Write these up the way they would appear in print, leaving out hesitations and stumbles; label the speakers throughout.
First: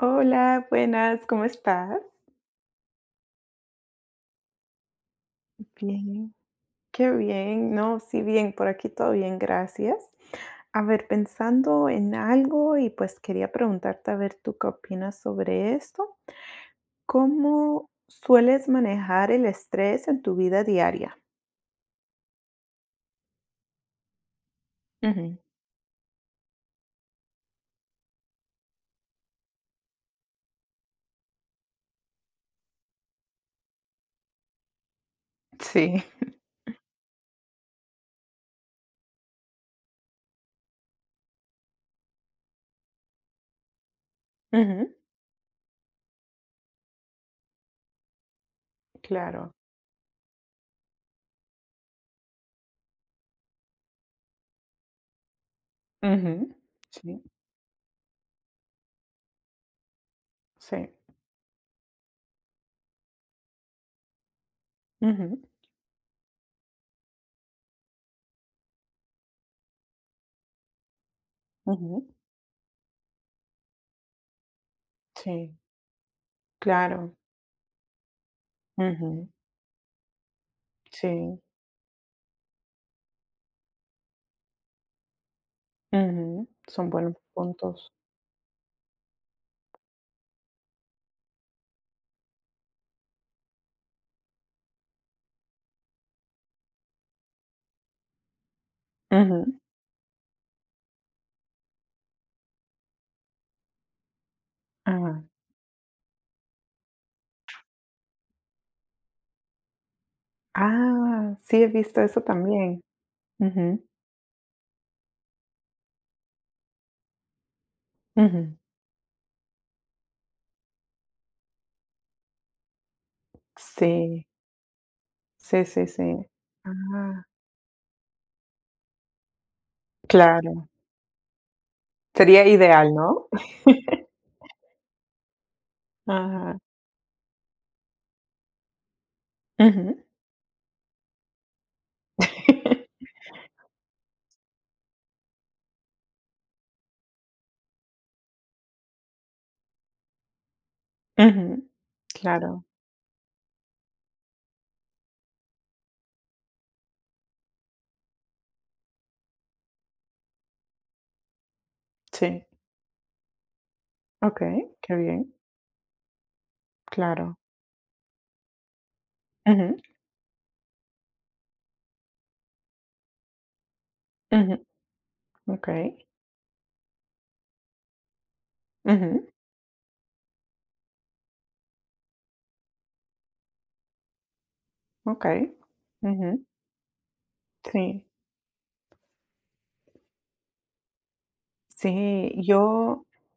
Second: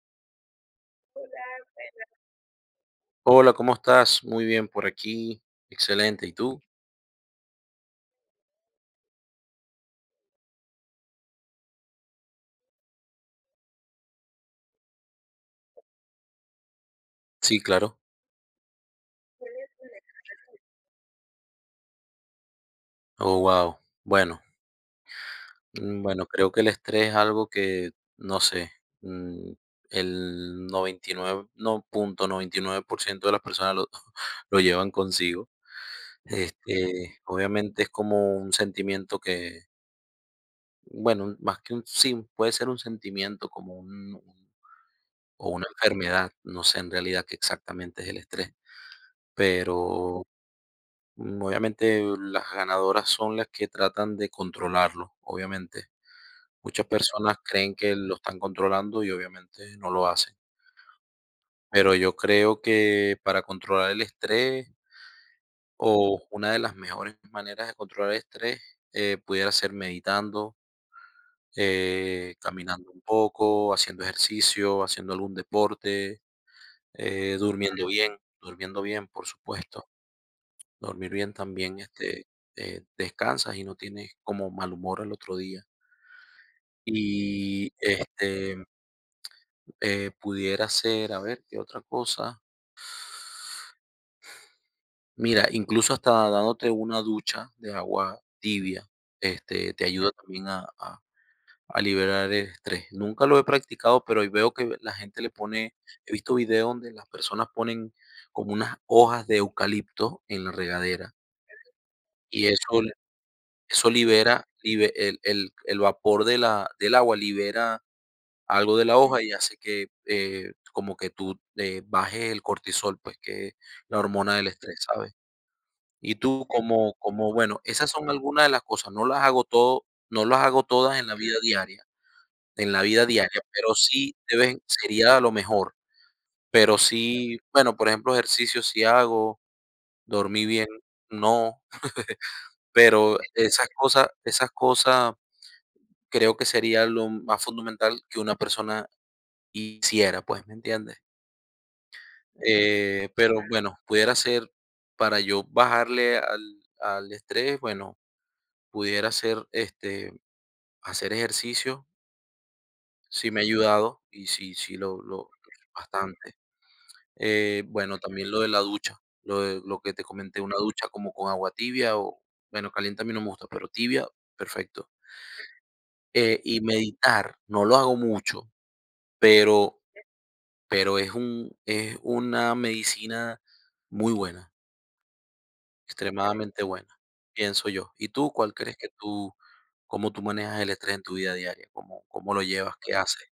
Speaker 1: Hola, buenas,
Speaker 2: Hola,
Speaker 1: ¿cómo estás?
Speaker 2: buenas. Hola, ¿cómo estás? Muy bien por aquí. Excelente. ¿Y
Speaker 1: Bien.
Speaker 2: tú?
Speaker 1: Qué bien, no, sí, bien, por aquí todo bien, gracias. A ver, pensando en algo y pues quería preguntarte a ver tú qué opinas sobre esto.
Speaker 2: Sí,
Speaker 1: ¿Cómo
Speaker 2: claro.
Speaker 1: sueles manejar el estrés en tu vida diaria?
Speaker 2: Oh, wow. Bueno,
Speaker 1: Ujú.
Speaker 2: bueno, creo que el estrés es algo que, no sé, mm, el 99 no, 0,99% de las personas lo, lo llevan consigo.
Speaker 1: Sí.
Speaker 2: Este, obviamente es como un sentimiento que, bueno, más que un, sí, puede ser un sentimiento como
Speaker 1: Ujú,
Speaker 2: o una enfermedad, no sé en realidad qué exactamente es el estrés,
Speaker 1: claro.
Speaker 2: pero obviamente las ganadoras son las que tratan de controlarlo, obviamente.
Speaker 1: Ujú.
Speaker 2: Muchas
Speaker 1: Sí.
Speaker 2: personas creen que lo están controlando y obviamente no lo hacen.
Speaker 1: Sí.
Speaker 2: Pero yo creo que para controlar el estrés
Speaker 1: Ujú.
Speaker 2: o una de las mejores maneras de controlar el estrés pudiera ser meditando,
Speaker 1: Ujú.
Speaker 2: caminando un poco, haciendo ejercicio, haciendo algún
Speaker 1: Sí,
Speaker 2: deporte,
Speaker 1: claro.
Speaker 2: durmiendo bien, por
Speaker 1: Ujú.
Speaker 2: supuesto. Dormir bien
Speaker 1: Sí.
Speaker 2: también, descansas y no tienes como mal humor al otro día.
Speaker 1: Ujú. Son buenos
Speaker 2: Y
Speaker 1: puntos.
Speaker 2: pudiera ser, a ver, ¿qué otra cosa? Mira, incluso hasta dándote una ducha de agua tibia,
Speaker 1: Ujú.
Speaker 2: este, te ayuda también a liberar el estrés. Nunca lo he practicado, pero hoy veo que la gente
Speaker 1: Ajá.
Speaker 2: le pone, he visto videos donde las personas ponen como unas hojas de eucalipto en la regadera
Speaker 1: Ah, sí, he visto eso
Speaker 2: y
Speaker 1: también.
Speaker 2: eso.
Speaker 1: Ujú,
Speaker 2: Eso libera, libe el vapor de la del agua, libera
Speaker 1: ujú.
Speaker 2: algo de la hoja y hace que, como que tú, bajes el cortisol, pues, que es la
Speaker 1: Sí,
Speaker 2: hormona del estrés, ¿sabes?
Speaker 1: sí, sí, sí.
Speaker 2: Y tú como
Speaker 1: Ah,
Speaker 2: bueno, esas son algunas de las cosas, no las hago
Speaker 1: claro.
Speaker 2: todas en la vida diaria,
Speaker 1: Sería ideal, ¿no?
Speaker 2: pero sí deben sería lo mejor,
Speaker 1: Ajá.
Speaker 2: pero sí, bueno, por ejemplo, ejercicio sí hago,
Speaker 1: Ujú.
Speaker 2: dormí bien, no, pero esas cosas creo que sería lo más fundamental que una persona hiciera, pues, ¿me entiendes?
Speaker 1: Ujú, claro.
Speaker 2: Pero bueno, pudiera ser para yo bajarle al estrés, bueno, pudiera ser, este, hacer ejercicio,
Speaker 1: Sí.
Speaker 2: sí me ha ayudado, y sí
Speaker 1: Okey, qué
Speaker 2: lo
Speaker 1: bien.
Speaker 2: lo bastante.
Speaker 1: Claro.
Speaker 2: Bueno, también lo de la ducha, lo de
Speaker 1: Ujú,
Speaker 2: lo que te comenté, una ducha como con agua tibia o, bueno, caliente a mí no me gusta, pero tibia,
Speaker 1: ujú.
Speaker 2: perfecto.
Speaker 1: Okey.
Speaker 2: Y meditar, no lo hago mucho,
Speaker 1: Ujú,
Speaker 2: pero Pero es una medicina muy buena,
Speaker 1: okey. Ujú,
Speaker 2: extremadamente buena, pienso yo.
Speaker 1: sí.
Speaker 2: ¿Y tú cuál crees que tú cómo tú manejas el estrés en tu vida diaria? ¿Cómo
Speaker 1: Sí,
Speaker 2: lo llevas? ¿Qué
Speaker 1: yo
Speaker 2: haces?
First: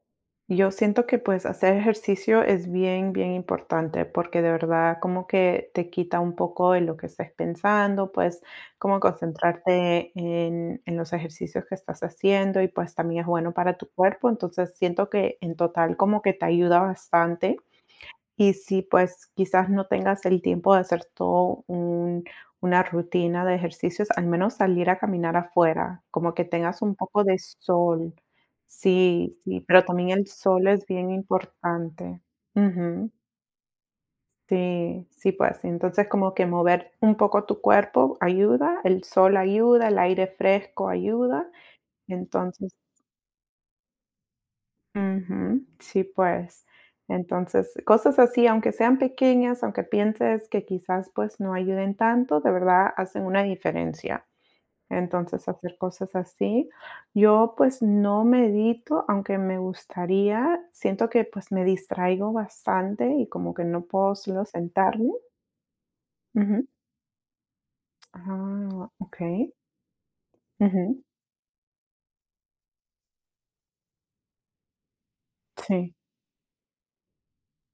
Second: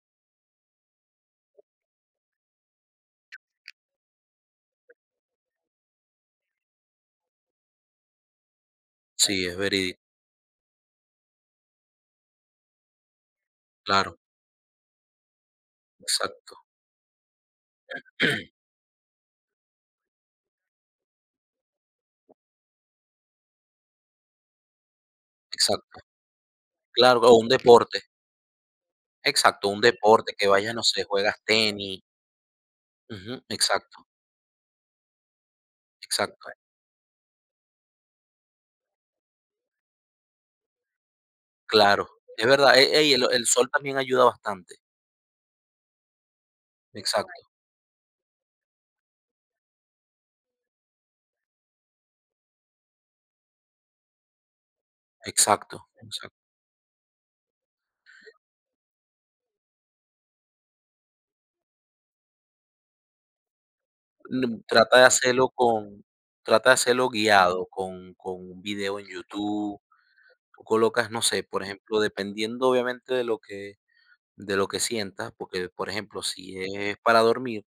Speaker 1: Yo siento que pues hacer ejercicio es bien, bien importante porque de verdad como que te quita un poco de lo que estés pensando, pues como
Speaker 2: Sí, es verídico,
Speaker 1: concentrarte en los ejercicios que estás haciendo y pues también es bueno para tu
Speaker 2: claro,
Speaker 1: cuerpo, entonces siento que en total como que te
Speaker 2: exacto,
Speaker 1: ayuda bastante y si, pues, quizás no tengas el tiempo de hacer todo un una rutina de ejercicios, al menos salir a caminar
Speaker 2: exacto.
Speaker 1: afuera, como que tengas un
Speaker 2: Claro,
Speaker 1: poco
Speaker 2: o
Speaker 1: de
Speaker 2: un deporte,
Speaker 1: sol. Sí, sí,
Speaker 2: exacto, un
Speaker 1: pero también el
Speaker 2: deporte que
Speaker 1: sol
Speaker 2: vayas, no
Speaker 1: es
Speaker 2: sé,
Speaker 1: bien
Speaker 2: juegas tenis,
Speaker 1: importante. Ujú.
Speaker 2: ujú, exacto,
Speaker 1: Sí, sí, pues, sí, entonces como que
Speaker 2: exacto,
Speaker 1: mover un poco tu cuerpo ayuda, el sol ayuda, el aire fresco ayuda,
Speaker 2: claro, es
Speaker 1: entonces
Speaker 2: verdad, ey, ey, el sol también ayuda bastante,
Speaker 1: ujú, sí, pues.
Speaker 2: exacto,
Speaker 1: Entonces, cosas así, aunque sean pequeñas, aunque pienses que quizás, pues, no ayuden tanto, de verdad hacen una diferencia. Entonces, hacer
Speaker 2: exacto,
Speaker 1: cosas
Speaker 2: exacto.
Speaker 1: así. Yo, pues, no medito, aunque me gustaría. Siento que, pues, me distraigo bastante y como que no puedo solo
Speaker 2: Mm, trata de
Speaker 1: sentarme.
Speaker 2: hacerlo con
Speaker 1: Ujú.
Speaker 2: Trata de hacerlo guiado con un
Speaker 1: Ah,
Speaker 2: video en
Speaker 1: okey.
Speaker 2: YouTube. Tú
Speaker 1: Ujú.
Speaker 2: colocas, no sé, por ejemplo, dependiendo obviamente de lo que sientas, porque, por
Speaker 1: Sí.
Speaker 2: ejemplo, si es para dormir,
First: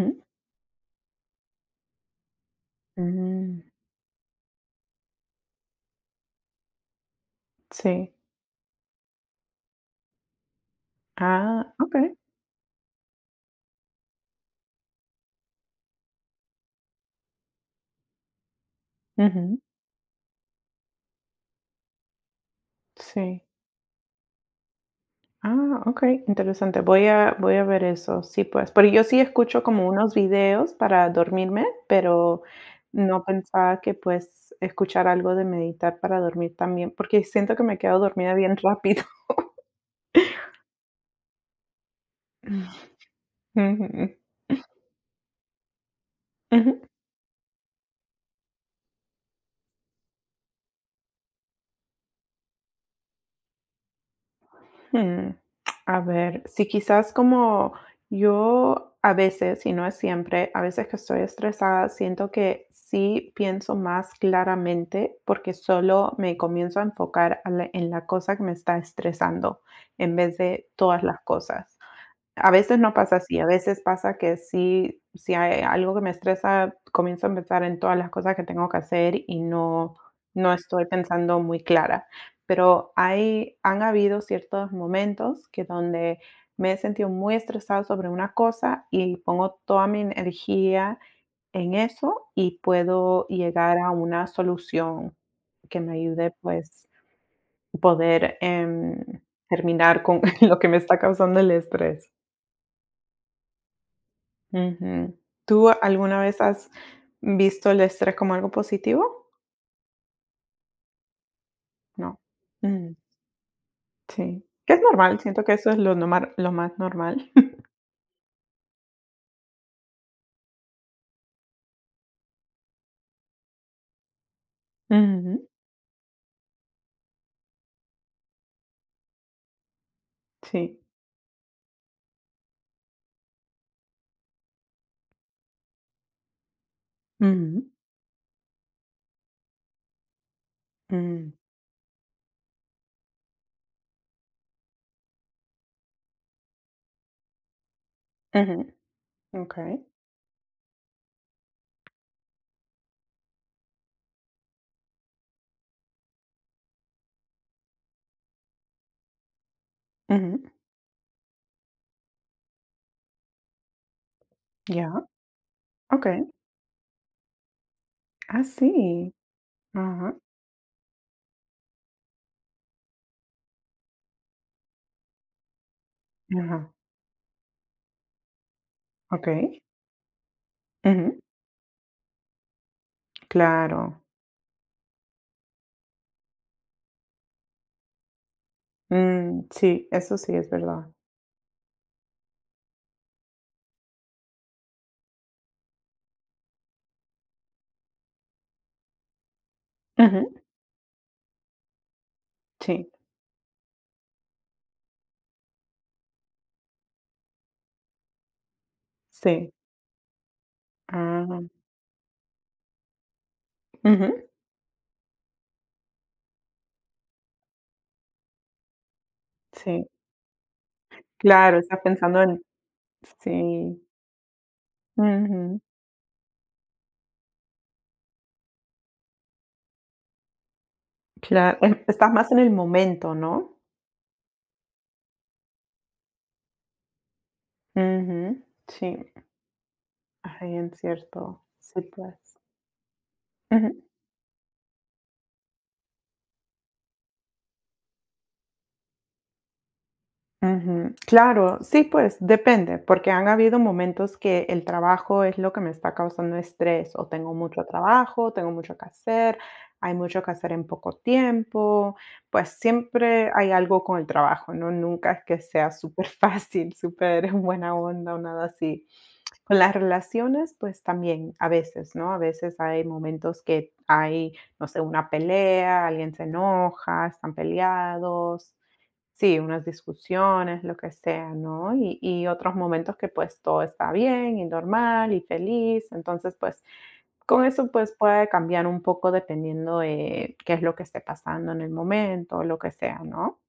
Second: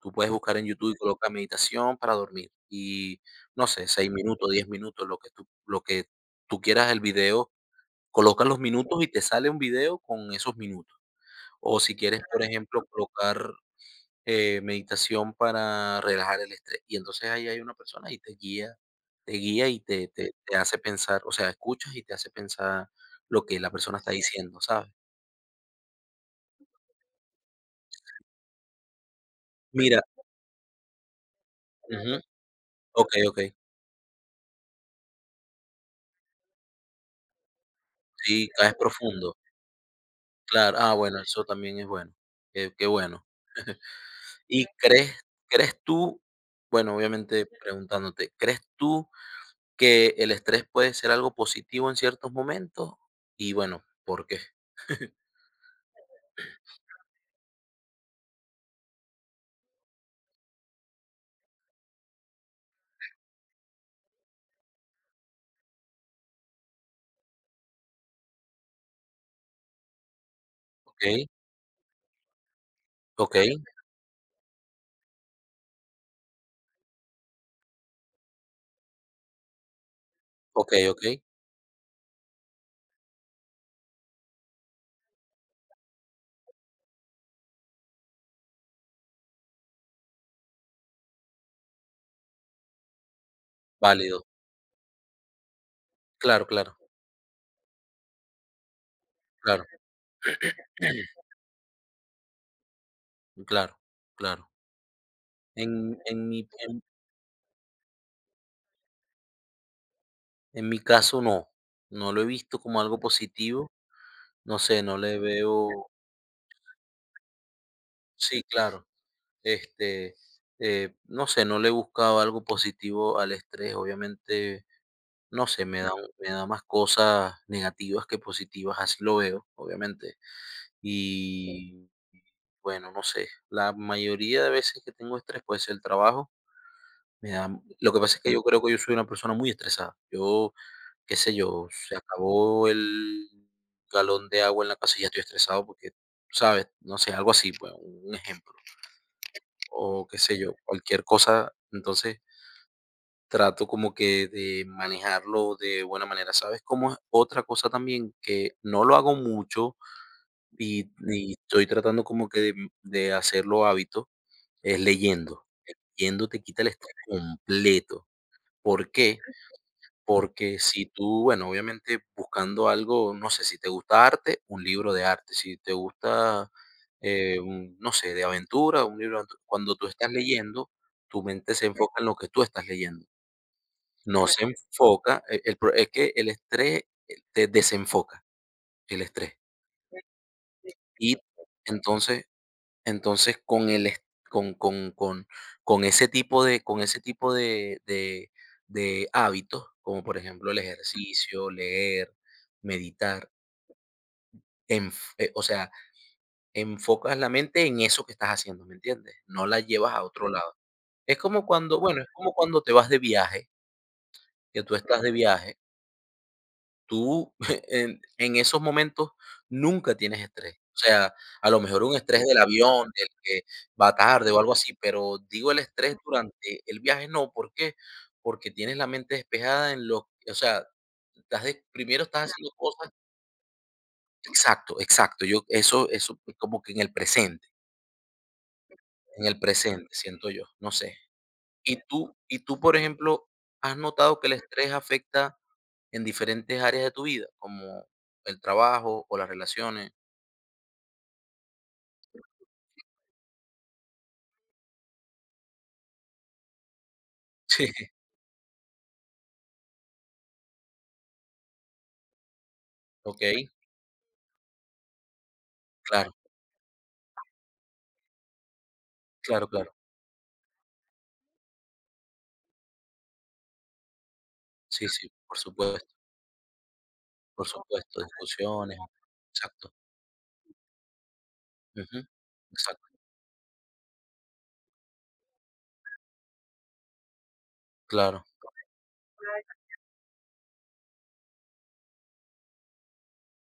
Speaker 2: tú puedes buscar en YouTube y coloca meditación para dormir y
Speaker 1: Mm,
Speaker 2: no sé, 6 minutos, 10 minutos, lo que tú quieras el video,
Speaker 1: sí.
Speaker 2: colocas los minutos y te sale un video con esos minutos.
Speaker 1: Ah,
Speaker 2: O si
Speaker 1: okey.
Speaker 2: quieres, por ejemplo, colocar meditación para relajar el estrés. Y entonces ahí hay una persona y te guía,
Speaker 1: Ujú.
Speaker 2: y te hace pensar, o sea, escuchas y te hace pensar
Speaker 1: Sí.
Speaker 2: lo que la persona está diciendo, ¿sabes?
Speaker 1: Ah, okey, interesante. Voy a ver eso. Sí, pues, porque yo sí escucho como
Speaker 2: Mira,
Speaker 1: unos videos para dormirme,
Speaker 2: ujú,
Speaker 1: pero
Speaker 2: ok,
Speaker 1: no
Speaker 2: ok,
Speaker 1: pensaba que, pues, escuchar algo de meditar para dormir también, porque siento que me quedo dormida
Speaker 2: sí,
Speaker 1: bien
Speaker 2: caes
Speaker 1: rápido.
Speaker 2: profundo, claro, ah, bueno, eso también es bueno, qué, qué bueno.
Speaker 1: Ujú.
Speaker 2: ¿Y crees tú,
Speaker 1: Ujú.
Speaker 2: bueno, obviamente preguntándote, ¿crees tú que el estrés puede ser algo positivo en ciertos momentos? Y bueno, ¿por qué?
Speaker 1: Hmm, a ver, sí, quizás como yo a veces, y no es siempre, a veces que estoy estresada, siento que sí pienso más claramente porque solo me comienzo a enfocar en la cosa que me está estresando en vez de todas las
Speaker 2: Ok,
Speaker 1: cosas. A veces no pasa
Speaker 2: ok,
Speaker 1: así, a veces pasa que sí, si hay algo que me estresa, comienzo a pensar en todas las cosas que tengo que hacer y no
Speaker 2: ok,
Speaker 1: estoy
Speaker 2: ok,
Speaker 1: pensando muy clara. Pero hay han habido ciertos momentos que donde me he sentido muy estresado sobre una cosa y pongo toda mi energía en eso y puedo llegar a
Speaker 2: válido.
Speaker 1: una solución que me ayude,
Speaker 2: Claro, claro,
Speaker 1: pues, poder,
Speaker 2: claro,
Speaker 1: terminar con lo que me está causando el estrés.
Speaker 2: claro, claro.
Speaker 1: Ujú. ¿Tú
Speaker 2: En en
Speaker 1: alguna
Speaker 2: mi
Speaker 1: vez has
Speaker 2: en
Speaker 1: visto el estrés como algo positivo?
Speaker 2: en mi caso no, no
Speaker 1: No.
Speaker 2: lo he visto como
Speaker 1: Mm,
Speaker 2: algo positivo,
Speaker 1: sí,
Speaker 2: no
Speaker 1: que es
Speaker 2: sé, no le
Speaker 1: normal, siento que eso es
Speaker 2: veo,
Speaker 1: lo nomar lo más normal.
Speaker 2: sí, claro, este, no sé, no le he buscado algo positivo al estrés, obviamente, no
Speaker 1: Ujú,
Speaker 2: sé, me da más cosas negativas que positivas, así lo veo, obviamente.
Speaker 1: sí.
Speaker 2: Y bueno, no sé, la mayoría de veces que tengo estrés, puede ser el trabajo, me da
Speaker 1: Ujú,
Speaker 2: lo que pasa es que yo creo que yo soy una persona muy estresada. Yo Qué
Speaker 1: mm,
Speaker 2: sé yo, se acabó el galón de agua en la casa y ya estoy estresado porque, ¿sabes? No sé, algo así, pues, un ejemplo.
Speaker 1: ujú, okey.
Speaker 2: O qué sé yo, cualquier cosa. Entonces trato como que de manejarlo de buena manera. ¿Sabes cómo es otra cosa también? Que no lo hago mucho
Speaker 1: Ujú,
Speaker 2: y estoy tratando como que de hacerlo hábito, es
Speaker 1: ya,
Speaker 2: leyendo.
Speaker 1: okey.
Speaker 2: Leyendo te quita el estrés completo.
Speaker 1: Ah,
Speaker 2: ¿Por
Speaker 1: sí.
Speaker 2: qué?
Speaker 1: Ajá,
Speaker 2: Porque si tú, bueno, obviamente buscando algo, no sé, si te gusta arte, un libro de arte, si te gusta,
Speaker 1: ajá,
Speaker 2: no sé, de aventura, un libro de
Speaker 1: okey.
Speaker 2: cuando tú estás leyendo,
Speaker 1: Ujú,
Speaker 2: tu mente se enfoca en lo que tú estás leyendo.
Speaker 1: claro.
Speaker 2: No se enfoca, es que el estrés, te desenfoca, el estrés.
Speaker 1: Mm, sí, eso sí es verdad.
Speaker 2: Y entonces, con el est con con con con ese tipo de hábitos, como por
Speaker 1: Ujú,
Speaker 2: ejemplo el ejercicio, leer,
Speaker 1: sí,
Speaker 2: meditar, enf o sea, enfocas la mente en eso que estás haciendo, ¿me entiendes? No
Speaker 1: sí.
Speaker 2: la llevas a otro lado.
Speaker 1: Ah,
Speaker 2: Es como cuando te vas de viaje,
Speaker 1: ujú,
Speaker 2: que tú estás de viaje, tú en, esos momentos
Speaker 1: sí.
Speaker 2: nunca tienes estrés. O sea, a
Speaker 1: Claro,
Speaker 2: lo
Speaker 1: estás
Speaker 2: mejor un
Speaker 1: pensando
Speaker 2: estrés del
Speaker 1: en
Speaker 2: avión, del que
Speaker 1: sí,
Speaker 2: va tarde o algo así, pero digo el
Speaker 1: ujú.
Speaker 2: estrés durante el viaje, no, ¿por qué? Porque tienes la mente despejada en lo, o sea, estás
Speaker 1: Claro, e
Speaker 2: primero
Speaker 1: estás
Speaker 2: estás
Speaker 1: más en el
Speaker 2: haciendo cosas,
Speaker 1: momento, ¿no?
Speaker 2: exacto, exacto, yo eso, eso es como que
Speaker 1: Ujú, sí,
Speaker 2: en el presente, siento yo,
Speaker 1: ahí
Speaker 2: no
Speaker 1: en
Speaker 2: sé.
Speaker 1: cierto, sí, pues.
Speaker 2: Y tú, por ejemplo,
Speaker 1: Ujú,
Speaker 2: has notado que el estrés afecta en diferentes áreas de tu vida, como el trabajo o las relaciones.
Speaker 1: ujú. Claro, sí, pues depende, porque han habido momentos que el trabajo es lo que me está causando estrés, o tengo mucho
Speaker 2: Sí,
Speaker 1: trabajo, tengo mucho que hacer, hay mucho que hacer en poco tiempo, pues siempre
Speaker 2: okey,
Speaker 1: hay algo con el trabajo, ¿no? Nunca es que sea súper
Speaker 2: claro,
Speaker 1: fácil, superfácil, buena onda o nada así.
Speaker 2: claro,
Speaker 1: Con
Speaker 2: claro.
Speaker 1: las relaciones, pues también, a veces, ¿no? A veces hay momentos que hay, no sé,
Speaker 2: Sí, sí,
Speaker 1: una pelea, alguien se enoja, están
Speaker 2: por supuesto,
Speaker 1: peleados,
Speaker 2: discusiones,
Speaker 1: sí, unas
Speaker 2: exacto.
Speaker 1: discusiones, lo que sea, ¿no?
Speaker 2: Ujú,
Speaker 1: Y otros
Speaker 2: exacto,
Speaker 1: momentos que pues todo está bien y normal y feliz, entonces pues con eso pues
Speaker 2: claro.
Speaker 1: puede cambiar un poco dependiendo de qué es lo que esté pasando en el momento, lo que sea, ¿no?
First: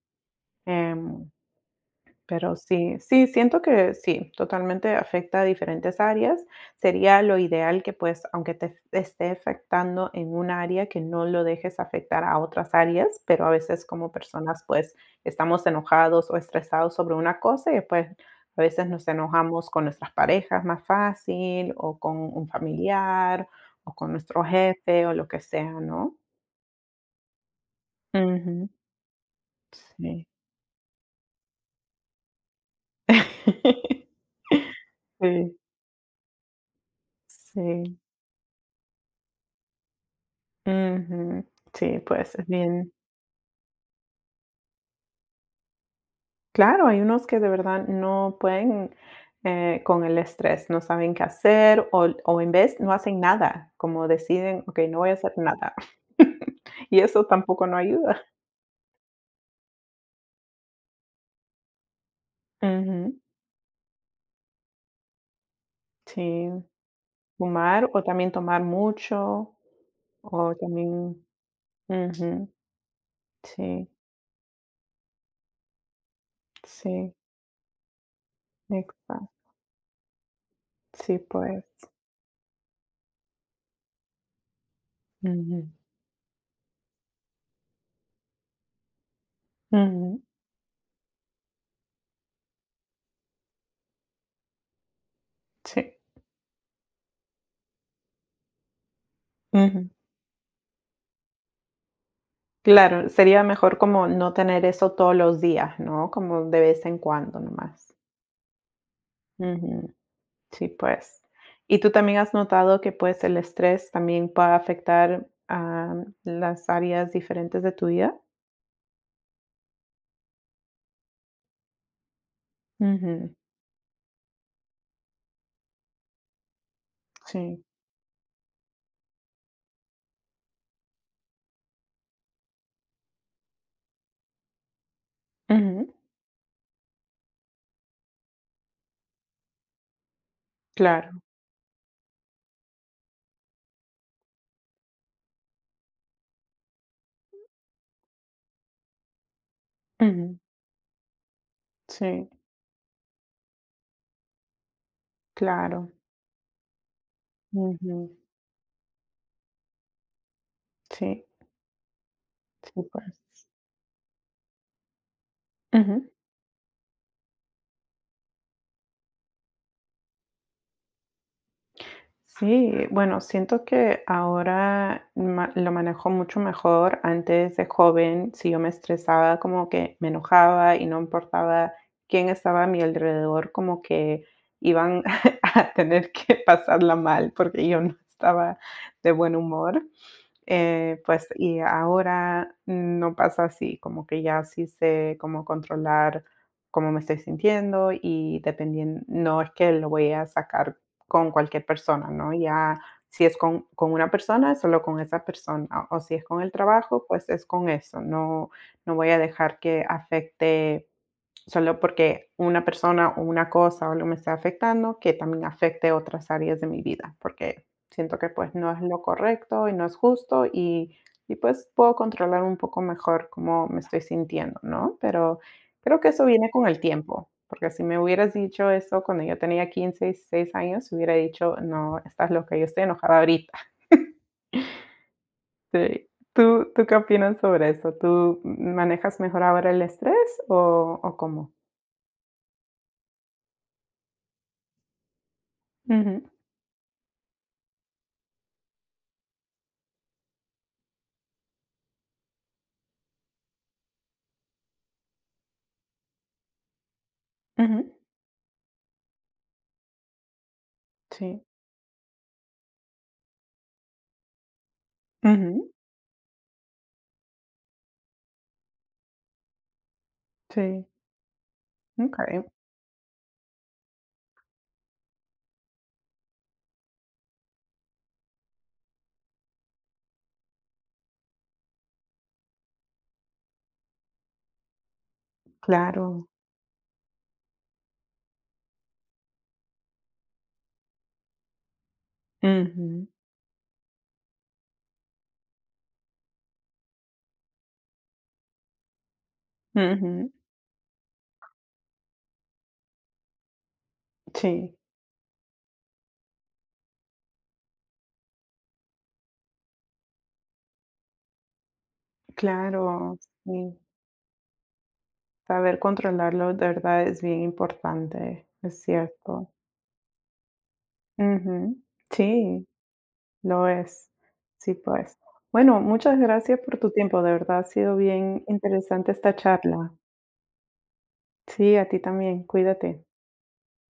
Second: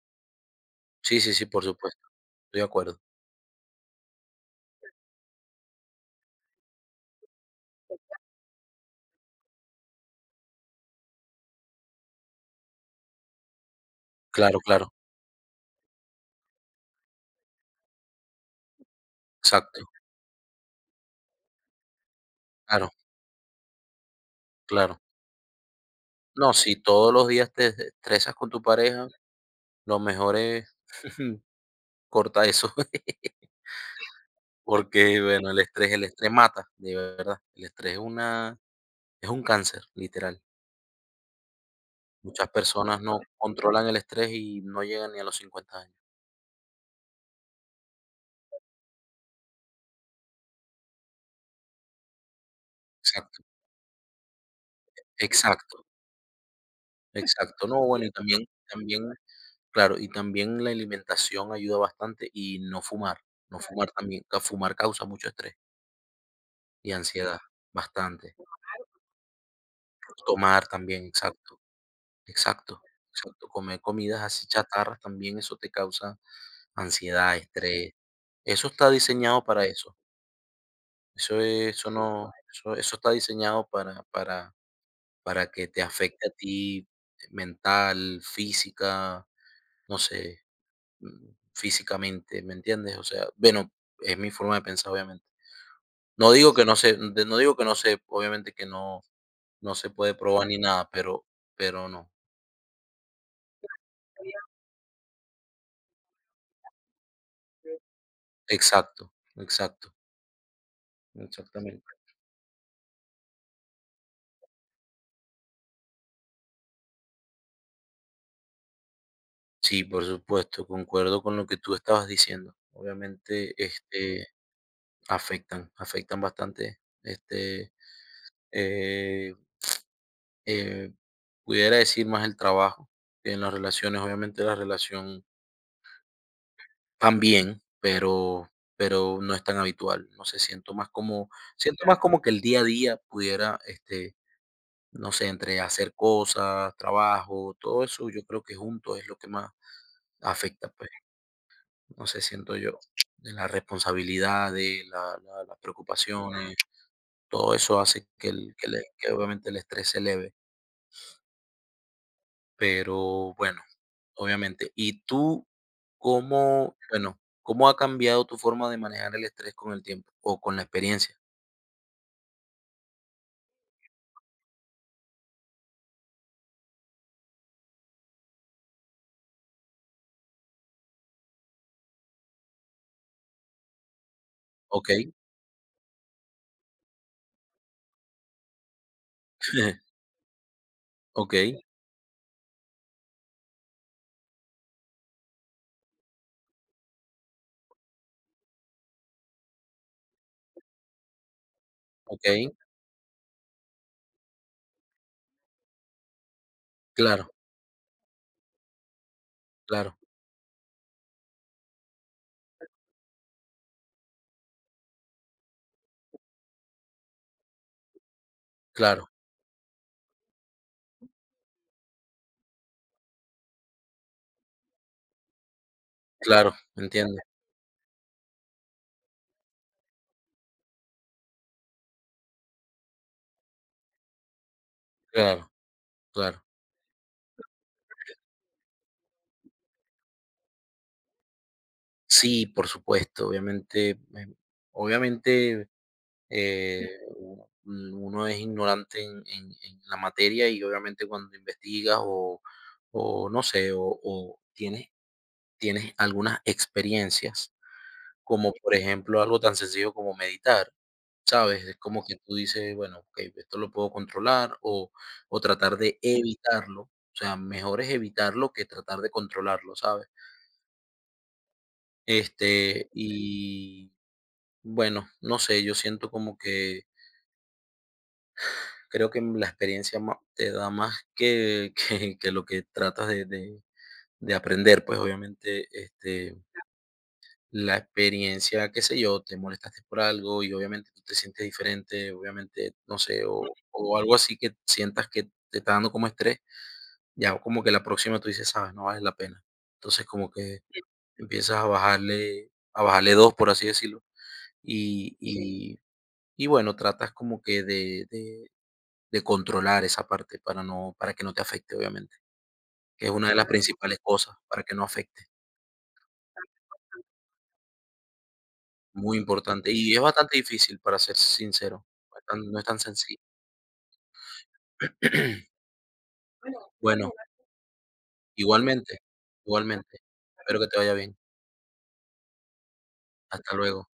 Speaker 2: Sí,
Speaker 1: Em,
Speaker 2: sí, sí, por supuesto,
Speaker 1: pero
Speaker 2: estoy de
Speaker 1: sí,
Speaker 2: acuerdo.
Speaker 1: sí, siento que sí, totalmente afecta a diferentes áreas. Sería lo ideal que pues, aunque te esté afectando en un área, que no lo dejes afectar a otras áreas, pero a veces como
Speaker 2: Claro,
Speaker 1: personas
Speaker 2: claro,
Speaker 1: pues estamos enojados o estresados sobre una cosa y pues a veces nos enojamos
Speaker 2: exacto,
Speaker 1: con nuestras parejas más fácil o con un
Speaker 2: claro,
Speaker 1: familiar o con nuestro
Speaker 2: claro.
Speaker 1: jefe o lo que sea, ¿no?
Speaker 2: No, si todos los días te estresas con tu
Speaker 1: Ujú,
Speaker 2: pareja, lo
Speaker 1: sí.
Speaker 2: mejor es corta eso, porque, bueno, el
Speaker 1: Sí,
Speaker 2: estrés mata, de verdad. El estrés
Speaker 1: sí.
Speaker 2: es un cáncer, literal.
Speaker 1: Ujú. Sí, pues es
Speaker 2: Muchas
Speaker 1: bien.
Speaker 2: personas no controlan el estrés y no llegan ni a los 50 años.
Speaker 1: Claro, hay unos que de verdad no pueden con el estrés, no saben qué hacer o en vez no hacen
Speaker 2: Exacto,
Speaker 1: nada, como deciden, ok, no voy a hacer nada.
Speaker 2: exacto.
Speaker 1: Y eso
Speaker 2: Exacto,
Speaker 1: tampoco no
Speaker 2: no, bueno, y
Speaker 1: ayuda.
Speaker 2: también claro, y también la alimentación ayuda bastante y no
Speaker 1: Ujú.
Speaker 2: fumar, no. Claro, fumar también, ca fumar causa mucho estrés
Speaker 1: Sí,
Speaker 2: y ansiedad,
Speaker 1: fumar o también
Speaker 2: bastante.
Speaker 1: tomar mucho o
Speaker 2: Tomar también,
Speaker 1: también...
Speaker 2: exacto,
Speaker 1: ujú.
Speaker 2: exacto, exacto, comer
Speaker 1: Sí,
Speaker 2: comidas así chatarras también, eso te causa
Speaker 1: sí,
Speaker 2: ansiedad, estrés. Eso está
Speaker 1: exacto.
Speaker 2: diseñado para eso.
Speaker 1: Sí,
Speaker 2: eso
Speaker 1: pues.
Speaker 2: es eso no eso eso está diseñado para
Speaker 1: Ujú,
Speaker 2: que te afecte a ti, mental, física, no
Speaker 1: ujú,
Speaker 2: sé. mm, Físicamente, ¿me entiendes? O sea, bueno, es mi forma de pensar, obviamente.
Speaker 1: sí.
Speaker 2: No digo que no se, obviamente que no, no se
Speaker 1: Ujú.
Speaker 2: puede probar ni nada, pero, no.
Speaker 1: Claro, sería mejor como no tener eso todos los días, ¿no? Como de vez en cuando nomás.
Speaker 2: Exacto, exacto,
Speaker 1: Ujú. Sí, pues. ¿Y tú
Speaker 2: exactamente.
Speaker 1: también has notado que, pues, el estrés también puede afectar a las áreas diferentes de tu vida?
Speaker 2: Sí, por supuesto, concuerdo con lo que tú estabas diciendo.
Speaker 1: Ujú,
Speaker 2: Obviamente, este, afectan bastante.
Speaker 1: sí.
Speaker 2: Este, eh, eh, pudiera decir más el trabajo que en las relaciones. Obviamente, la relación
Speaker 1: Ujú,
Speaker 2: también, pero no es tan habitual. No sé, siento más
Speaker 1: claro.
Speaker 2: como que el día a día pudiera, este, no sé, entre hacer cosas, trabajo, todo eso, yo creo que junto es lo que más
Speaker 1: Ujú,
Speaker 2: afecta, pues, no sé,
Speaker 1: sí,
Speaker 2: siento yo, de las responsabilidades, la la las
Speaker 1: claro.
Speaker 2: preocupaciones, todo eso
Speaker 1: Ujú,
Speaker 2: hace que el que le que obviamente el estrés se eleve.
Speaker 1: sí, sí,
Speaker 2: Pero
Speaker 1: pues.
Speaker 2: bueno, obviamente. ¿Y tú
Speaker 1: Ujú.
Speaker 2: cómo, bueno, cómo ha cambiado tu forma de manejar el estrés con el tiempo o con la experiencia?
Speaker 1: Sí, bueno, siento que ahora lo manejo mucho mejor. Antes de joven, si yo me estresaba, como que me enojaba y no importaba quién estaba a mi alrededor, como que
Speaker 2: Ok,
Speaker 1: iban a tener que pasarla mal porque yo no estaba de buen humor. Pues,
Speaker 2: ok,
Speaker 1: y ahora no pasa así, como que ya sí sé cómo controlar cómo me estoy sintiendo y dependiendo, no es que lo voy a sacar con cualquier persona,
Speaker 2: ok,
Speaker 1: ¿no? Ya si es con una persona, solo con esa persona, o si es con el trabajo, pues
Speaker 2: claro,
Speaker 1: es con eso, no, no voy a dejar que
Speaker 2: claro,
Speaker 1: afecte Solo porque una persona o una cosa o algo me está afectando, que también afecte otras áreas de mi vida, porque siento que pues no es lo
Speaker 2: claro,
Speaker 1: correcto y no es justo y pues puedo controlar un poco mejor cómo me estoy sintiendo, ¿no? Pero creo que eso viene
Speaker 2: claro,
Speaker 1: con el
Speaker 2: entiendo,
Speaker 1: tiempo, porque si me hubieras dicho eso cuando yo tenía 15 16 años, hubiera dicho, no, estás loca, yo estoy enojada ahorita.
Speaker 2: claro,
Speaker 1: Sí.
Speaker 2: claro.
Speaker 1: ¿Tú qué opinas sobre eso? ¿Tú manejas mejor ahora el estrés o cómo?
Speaker 2: Sí, por supuesto, obviamente, obviamente
Speaker 1: Ujú,
Speaker 2: eh, uno es ignorante en, en la materia y obviamente cuando investigas o no sé, o tienes, algunas experiencias.
Speaker 1: ujú.
Speaker 2: Como, por ejemplo, algo tan sencillo como meditar,
Speaker 1: Sí.
Speaker 2: ¿sabes? Es como que tú dices, bueno, okey, esto lo puedo controlar o
Speaker 1: Ujú.
Speaker 2: tratar de evitarlo. O sea, mejor es evitarlo que tratar de controlarlo, ¿sabes?
Speaker 1: Sí. Okay,
Speaker 2: Este, y bueno, no sé, yo siento como que creo que la experiencia ma te da más que que lo que tratas de aprender, pues, obviamente,
Speaker 1: claro.
Speaker 2: este la experiencia, qué sé yo, te molestaste por algo y obviamente tú te sientes diferente, obviamente, no
Speaker 1: Ujú.
Speaker 2: sé, o algo así que sientas que te está dando como estrés, ya como que la próxima tú dices, sabes, no vale la pena. Entonces
Speaker 1: Ujú.
Speaker 2: como que empiezas a bajarle dos, por así decirlo,
Speaker 1: Sí.
Speaker 2: y, Sí. Y bueno, tratas como que de, de controlar esa parte para, no, para que no te afecte, obviamente, que es
Speaker 1: Claro,
Speaker 2: una de las. Claro,
Speaker 1: sí.
Speaker 2: principales cosas, para que no afecte.
Speaker 1: Saber controlarlo de verdad es bien importante, es
Speaker 2: Muy
Speaker 1: cierto.
Speaker 2: importante. Y es bastante difícil, para ser
Speaker 1: Ujú.
Speaker 2: sincero. No es
Speaker 1: Sí,
Speaker 2: tan sencillo.
Speaker 1: lo es. Sí, pues. Bueno, muchas gracias por tu
Speaker 2: Bueno,
Speaker 1: tiempo, de verdad ha sido bien
Speaker 2: igualmente,
Speaker 1: interesante esta charla.
Speaker 2: igualmente. Espero que te vaya bien.
Speaker 1: Sí, a ti también, cuídate.
Speaker 2: Hasta luego.